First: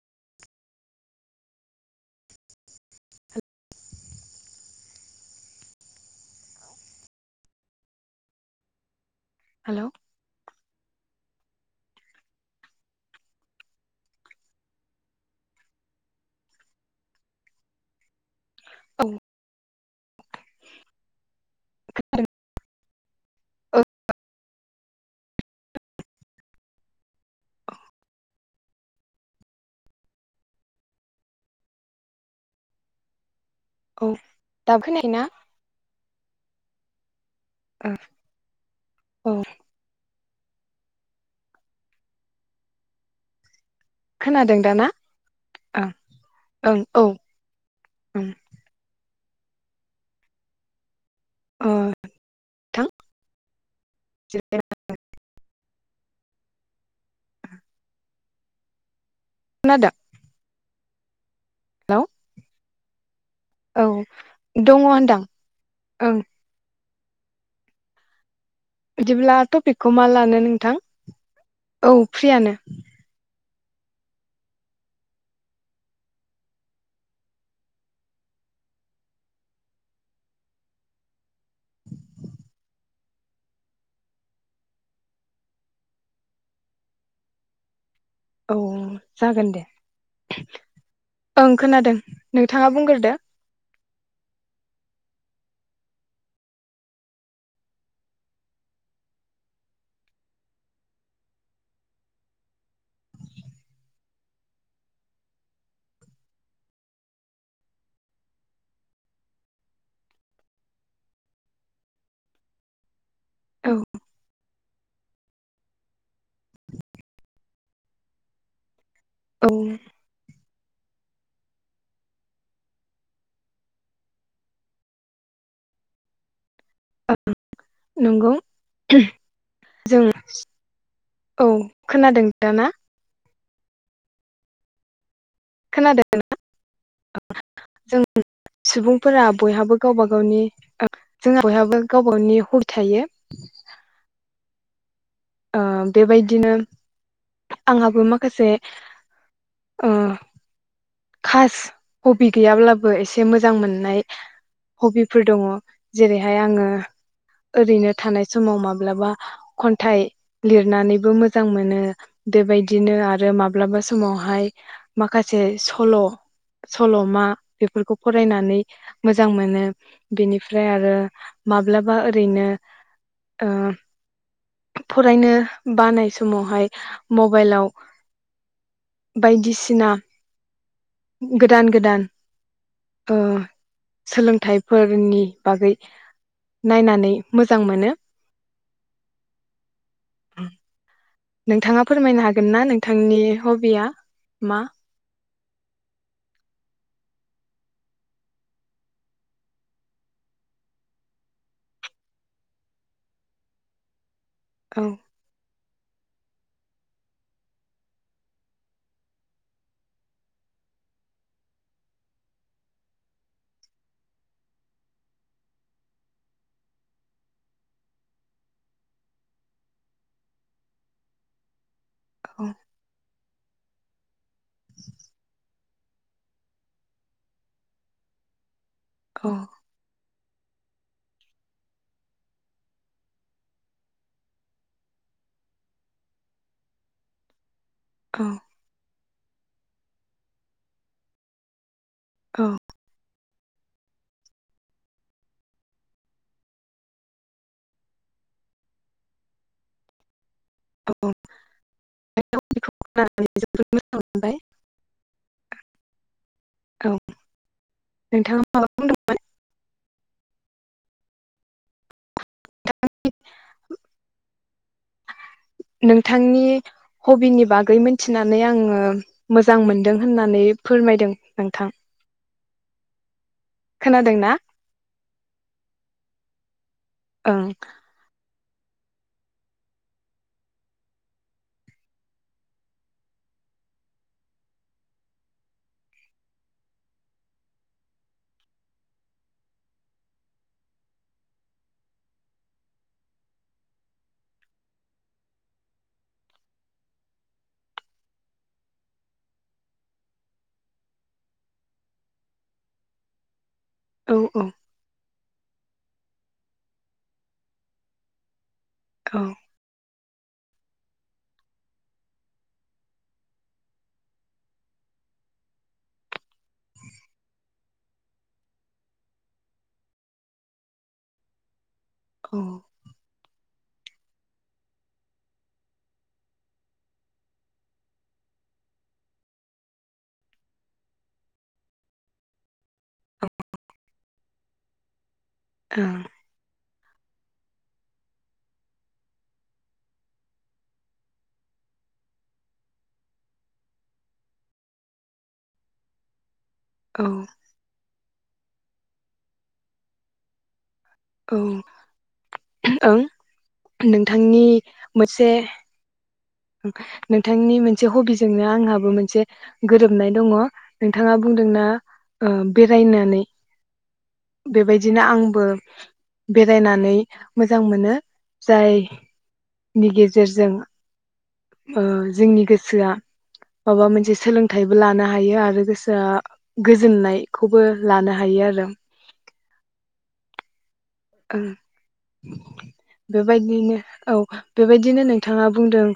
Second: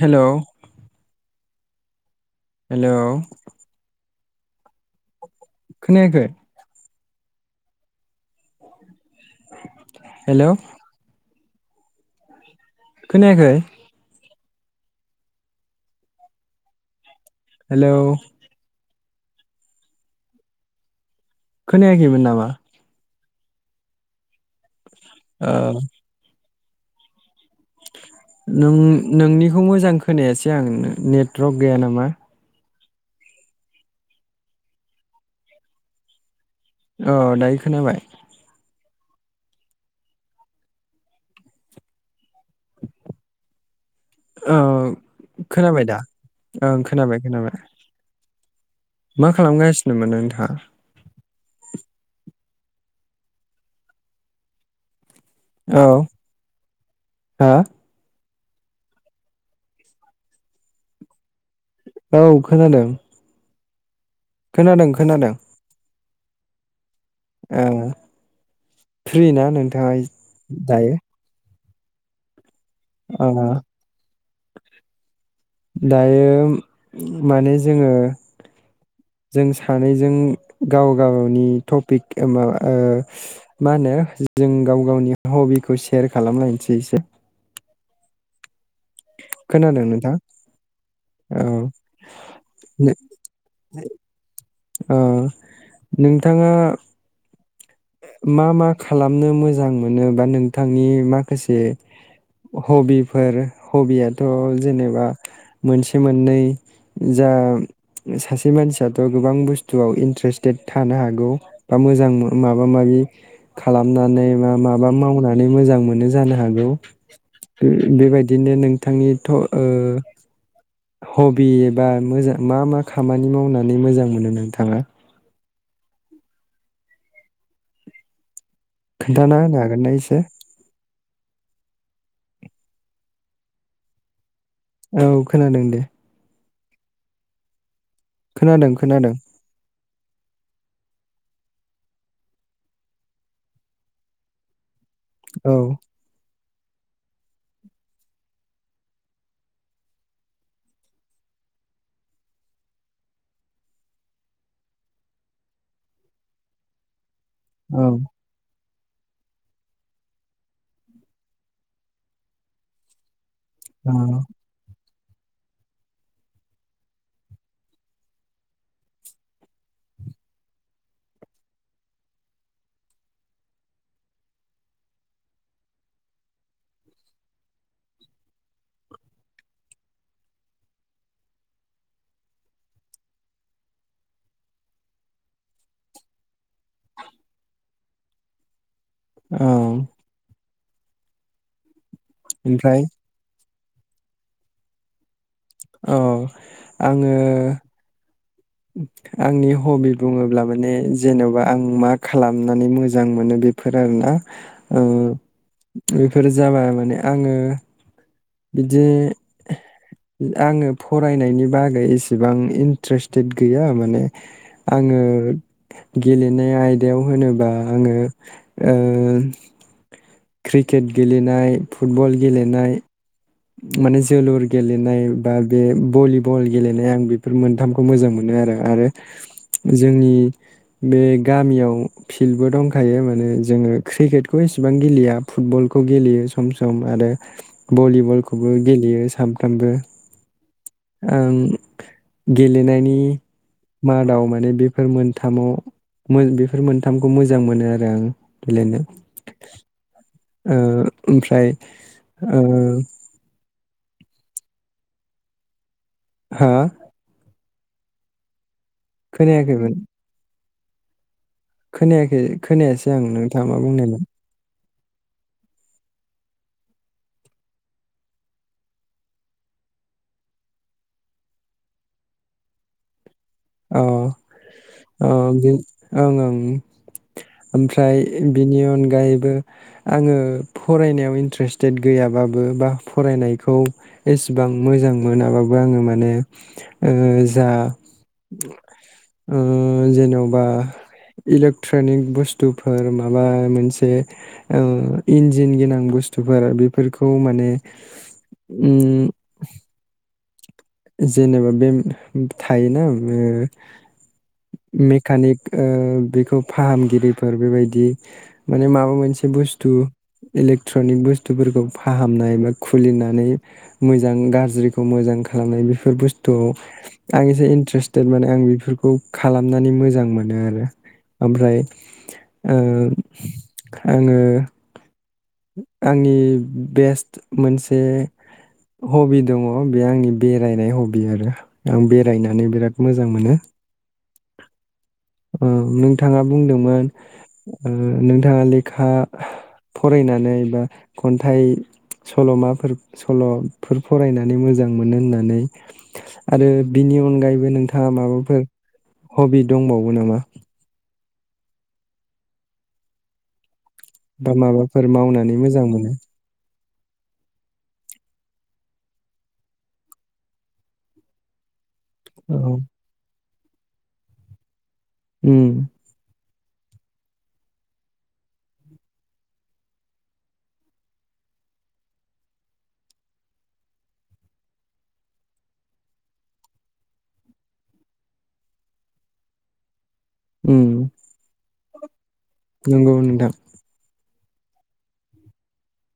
Hello. Hello. खोनायाखै। Hello [inaudible] hello. खोनायाखै? । Hello. औ। खोनायाखै मोन नामा? [unintelligible] औ। नों नोंनिखौ मोजां खोनायासै आं नेटवर्क गैया नामा। औ दाबो खोनायाखै ना? अ। दायो खोनाबाय। औ। खोनादों औ दाना ओं खोनाबाय दा ओं खोनाबाय खोनाबाय। ओम। मा खालामगासिनोमोन नोंथाङा? अ थां [unintelligible] औ हा? खानादों। औ खोनादों। औ। दङ खोनादों होनदां खोनादों। ओं। औ। बिदिब्ला टपिकखौ मा लानो नोंथां? औ फ्रियानो। ओं ओ दायो माने जोङो जों सानैजों गाव गावनि टपिक ओ माबा ओ मा होनो जों गाव गावनि हबिखौ सेयार खालामलायसै एसे औ जागोन दे खोनादों नोंथां ओं औ खोनादों नोंथाङा बुंगोरदो? ओ नोंथाङा मा मा खालामनो मोजां मोनो बा नोंथांनि माखासे हबिफोर हबियाथ जेनेबा मोनसे मोननै जा सासे मानसियाथ गोबां बुस्थुआव इन्ट्रेस्टेड थानो हागौ बा मोजां मो माबा माबि औ खालामनानै मा माबा मावना नै मोजां मोनो जानो हागौ बेबायदिनो नों थांनि थ' ओ औ हबि एबा मोजां मा मा खामानि मावनानै मोजां मोनो नोंथाङा? ओ ओं नंगौ। खोन्थाना होनो हागोनना जों इसे? औ खोनादों दा ना? औ खोनादों दे। जों खोनादों खोनादों सुबुंफोरा बयहाबो गावबा गावनि ओ जोंहा बयहाबो गावबा गावनि हबि थायो। औ ओं बेबायदिनो आंहाबो माखासे ओ खास हबि गैयाब्लाबो एसे मोजां मोननाय हबिफोर दङ जेरैहाय आङो औ ओरैनो थानाय समाव मा ब्लाबा खन्थाय लिरनानैबो मोजां मोनो बेबादिनो आरो माब ब्लाबा औ समावहाय माखासे स सल' सल'मा बेफोरखौ फरायनानै मोजां मोनो बेनिफ्राय आरो माब्लाबा ओरैनो ओ फरायनो बानाय समावहाय मबाइलाव बायदिसिना गोदान गोदान ओ सोलोंथाइफोरनि बागै नायनानै मोजां मोनो। औ [inaudible] नोंथाङा फोरमायनो हागोन ना ओमफ्राय नोंथांनि हबिया मा? औ आङो आंनि हबि बुङोब्ला माने जेनबा आं मा खालामनानै मोजां मोनो बेफोर आरोना? ओ औ बेफोर जाबाय माने आङो। बिदि आङो फरायनायनि बागै एसेबां इन्ट्रेस्टेट गैया माने आङो गेलेनाय आयदायाव होनोबा आङो ओ क्रिकेट गेलेनाय फुटबल औ गेलेनाय माने जोलुर गेलेनाय बा बे भलिबल गेलेनाय आं बेफोर मोनथामखौ मोजां मोनो आरो । औ आरो जोंनि बे गामियाव फिल्डबो दंखायो माने जोङो क्रिकेटखौ एसेबां गेलेया फुटबलखौ गेलेयो सम सम आरो भलि औ खौबो गेलेयो सान फ्रामबो आं औ गेलेनायनि मादाव माने बेफोर मोनथामाव मोन बेफोर मोनथामखौ मोजां मोनो आरो आं गेलेनो ओ औ ओमफ्राय ओ खोनानानै [unintelligible] हा? औ नोंथां खोनायाखैमोन। खोनाया खै खोनायासै आं नोंथाङा मा बुंनायमोन नोंथांनि हबिनि बागै मोनथिनानै आङो मोजां मोनदों होननानै फोरमायदों नोंथां। औ ओ खोनादोंना ओं ओं ओं ओमफ्राय बिनि अनगायैबो आङो फरायनायाव इन्ट्रेस्टेट गैयाबाबो बा फरायनायखौ एसेबां मोजां मोनाबाबो आङो माने ओ जा ओ जेनबा इलेक्ट्रनिक बुस्थुफोर माबा मोनसे औ इन्जिन गोनां बुस्थुफोर बेफोरखौ माने ओम जेनेबा बे थायोना ओम औ औ ओ मेखानिक ओ बेखौ फाहामगिरिफोर बेबायदि माने माबा मोनसे बुस्थु इलेक्ट्रनिक बुस्थुफोरखौ फाहामनाय बा खुलिनानै मोजां गाज्रिखौ मोजां खालामनाय बेफोर बुस्थु आं एसे इन्टारेस्टेद माने आं बेफोरखौ खालामनानै मोजां मोनो आरो ओमफ्राय औ ओ आङो आंनि बेस्ट मोनसे हबि दङ बे आंनि बेरायनाय हबि आरो आं बेरायनानै बिराद मोजां मोनो औ नोंथाङा बुंदोंमोन ओ नोंथाङा लेखा फरायनानै बा खन्थाइ सल'माफोर सल'फोर फरायनानै मोजां मोनो होननानै। आरो बिनि ओं औ अनगायैबो नोंथाङा माबाफोर हबि दंबावो वोनामा? औ ओं। बा नोंथांनि माबाफोर मोनसे मावनानै मोजां मोनो? नोंथांनि मोनसे हबिजोंनो आंहाबो मोनसे गोरोबनाय दङ नोंथाङा बुंदोंना ओ औ बेरायनानै बेबाय दिनो उम आंबो बेरायनानै मोजां मोनो जाय नि गेजेरजों ओ जोंनि गोसोआ माबा मोनसे सोलोंथाइबो लानो हायो आरो गोसोआ गोजोननायखौबो लानो हायो आरो। उम। ओ। नंगौ नोंथां बेबायदिनो औ। बेबायदिनो नोंथाङा बुंदों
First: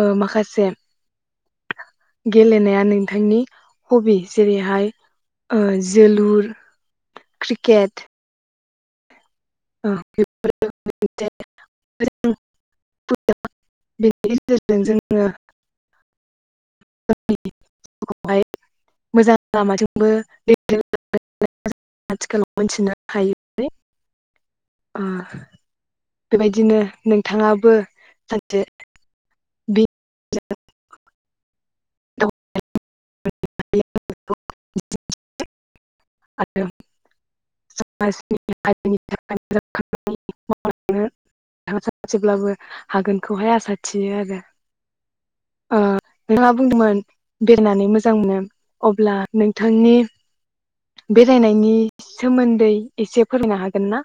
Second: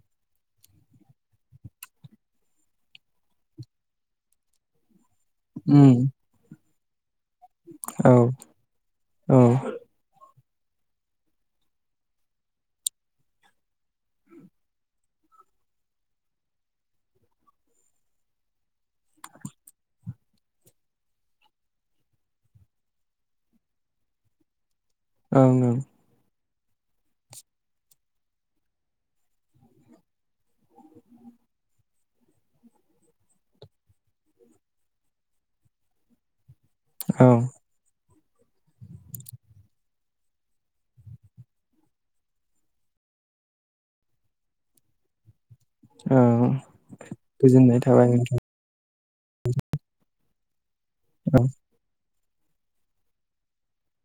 ओ माखासे गेलेनाया नोंथांनि हबि जेरैहाय ओ उम जोलुर क्रिकेट औ औ। [unintelligible] बेनि गेजेरजों जोङो [unintelligible] हाय मोजां लामाजोंबो [unintelligible] आथिखालाव मोनथिनो हायो। ओ ओं ओं। बेबायदिनो नोंथाङाबो सानसे बे आरो औ। [unintelligible] हारिनि थाखाय मोजां खामानि मावांनो सानसेब्लाबो हागोनखौहाय आसा थियो आरो। ओ औ नोंथाङा बुंदोंमोन गोजोननाय बेरायनानै थाबाय मोजां मोनो। अब्ला नोंथांनि औ बेरायनायनि सोमोन्दै एसे फोरनो हागोन ना?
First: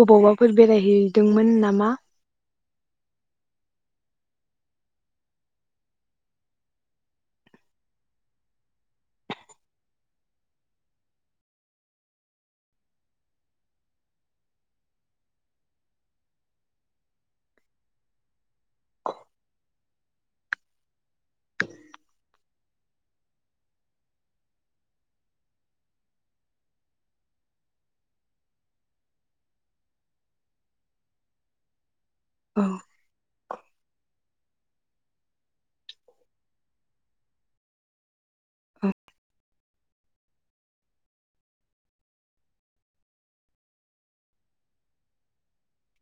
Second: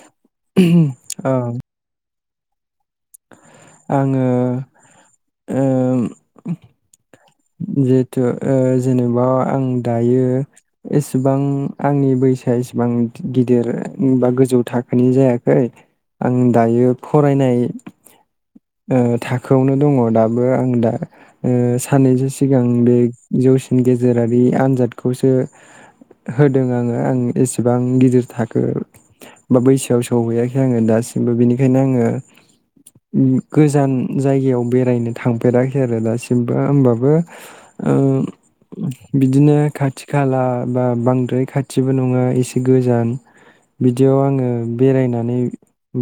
बबावबाफोर औ बेरायहैदोंमोन नामा? आङो ओम जिहेथु ओ जेनेबा आं दायो एसेबां आंनि बैसोआ एसेबां गिदिर बा गोजौ थाखोनि जायाखै आं दायो फरायनाय ओ थाखोआवनो दङ दाबो आं दा ओ साननैसो सिगां बे जौसिन गेजेरारि आनजादखौसो होदों आङो आं एसेबां गिदिर थाखो बा बैसोआव सौहैयाखै आङो दासिमबो बिनिखायनो आङो औ। गोजान जायगायाव बेरायनो थांफेराखै आरो दासिम। बा होमबाबो ओ बिदिनो खाथि खाला बा बांद्राय खाथिबो नङा एसे गोजान बिदियाव आङो बेरायनानै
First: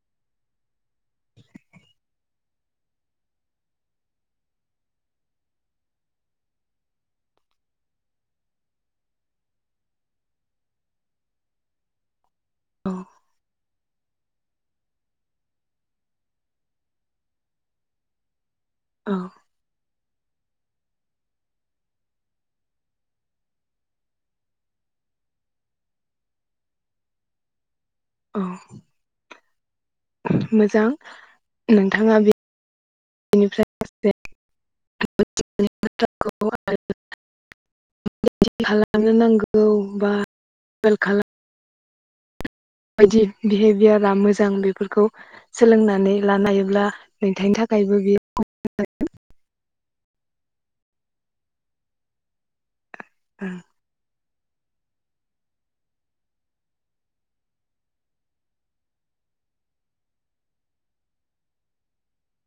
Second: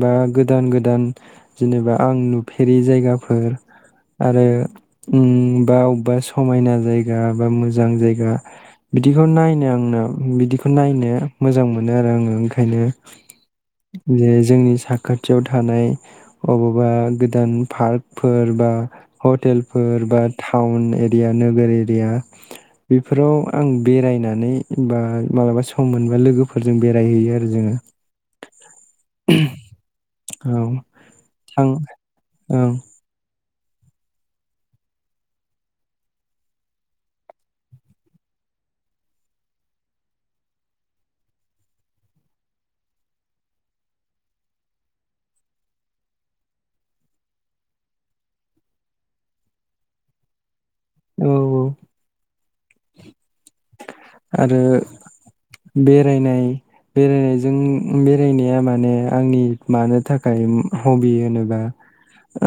बा गोदान गोदान जेनेबा आं नुफेरि जायगाफोर आरो उम बा अबेबा समायना जायगा बा मोजां जायगा बिदिखौ नायनो आंनो बिदिखौ नायनो मोजां मोनो आरो आङो ओं खायनो औ जे जोंनि साखाथियाव थानाय अबावबा गोदान पारखफोर बा औ हटेल फोर बा टाउन एरिया नोगोर एरिया बेफोराव आं बेरायनानै बा मालाबा सम मोनबा लोगोफोरजों बेरायहैयो आरो जोङो। अ औ मोजां थां नोंथाङा ओं [unintelligible] फ्राय [unintelligible] खालामनो नांगौ बा [unintelligible] माबायदि बिहेभियारा मोजां बेफोरखौ सोलोंनानै लानो हायोब्ला नोंथांनि थाखायबो बियो [unintelligible] औ औ औ आरो बेरायनाय बेरायनायजों बेरायनाया माने आंनि मानो थाखाय हबि होनोबा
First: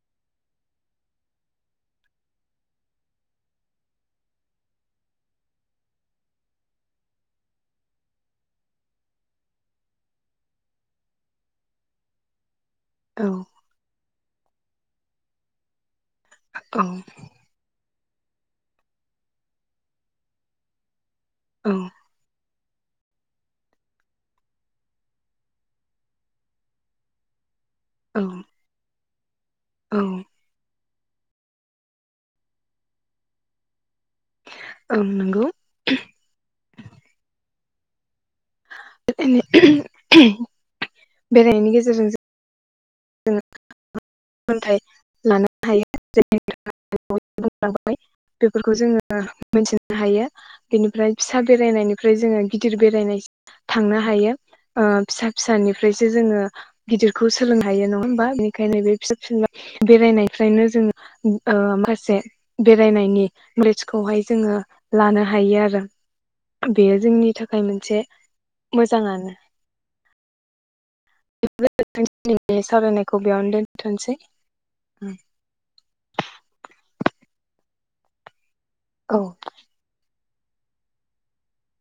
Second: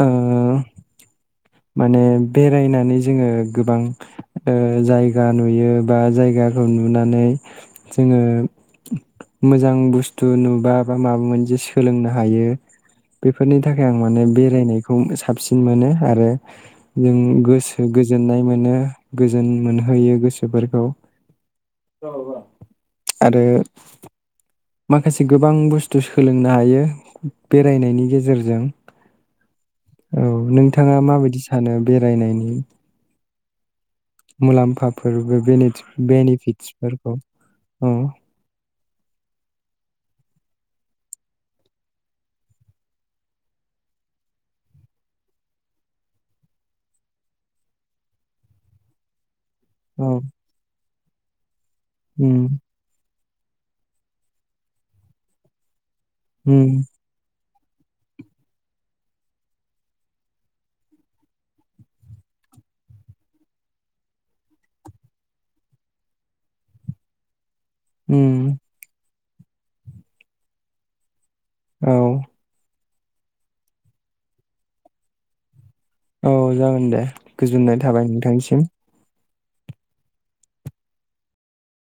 ओ माने बेरायनानै जोङो गोबां ओ जायगा नुयो बा जायगाखौ नुनानै जोङो मोजां बुस्थु नुबा बा माबा मोनसेे सोलोंनो हायो। औ बेफोरनि थाखाय आं माने बेरायनायखौ साबसिन मोनो आरो। औ नों गोस गोजोननाय मोनो गोजोन मोनहोयो गोसोफोरखौ। [unintelligible] आरो माखासे गोबां बुस्थु सोलोंनो हायो। बेरायनायनि औ गेजेरजों औ नोंथां थाङा माबायदि सानो बेरायनायनि औ मुलाम्फाफोरबो नंगौ बेनिटस बेनिफिटसफोरखौ अ [unintelligible] बेरायनायनि गेजेरजों जों सोलोंथाइ लानो हायो जेरै नोंथाङा [inaudible] बुंलांबाय बेफोरखौ जोङो। मोनथिनो औ हायो बेनिफ्राय फिसा बेरायनायनिफ्राय जोङो उम गिदिर बेरायनायसि थांनो हायो ओ फिसा फिसानि फ्रायसो जोङो उम गिदिरखौ सा सोलोंनो हायो नङा होमबा बेनिखायनो बे फिसा फिनला बेरायनायफ्रायनो जोङो ओ माखासे बेरायनायनि नलेस खौहाय जोङो लानो हायो आरो बेयो जोंनि थाखा खाय मोनसे उम मोजाङानो। औ [unintelligible] सावरायनाय खौ बियावनो दोनथोनसै। औ जागोन दे गोजोननाय थाबाय नोंथांनिसिम। औ।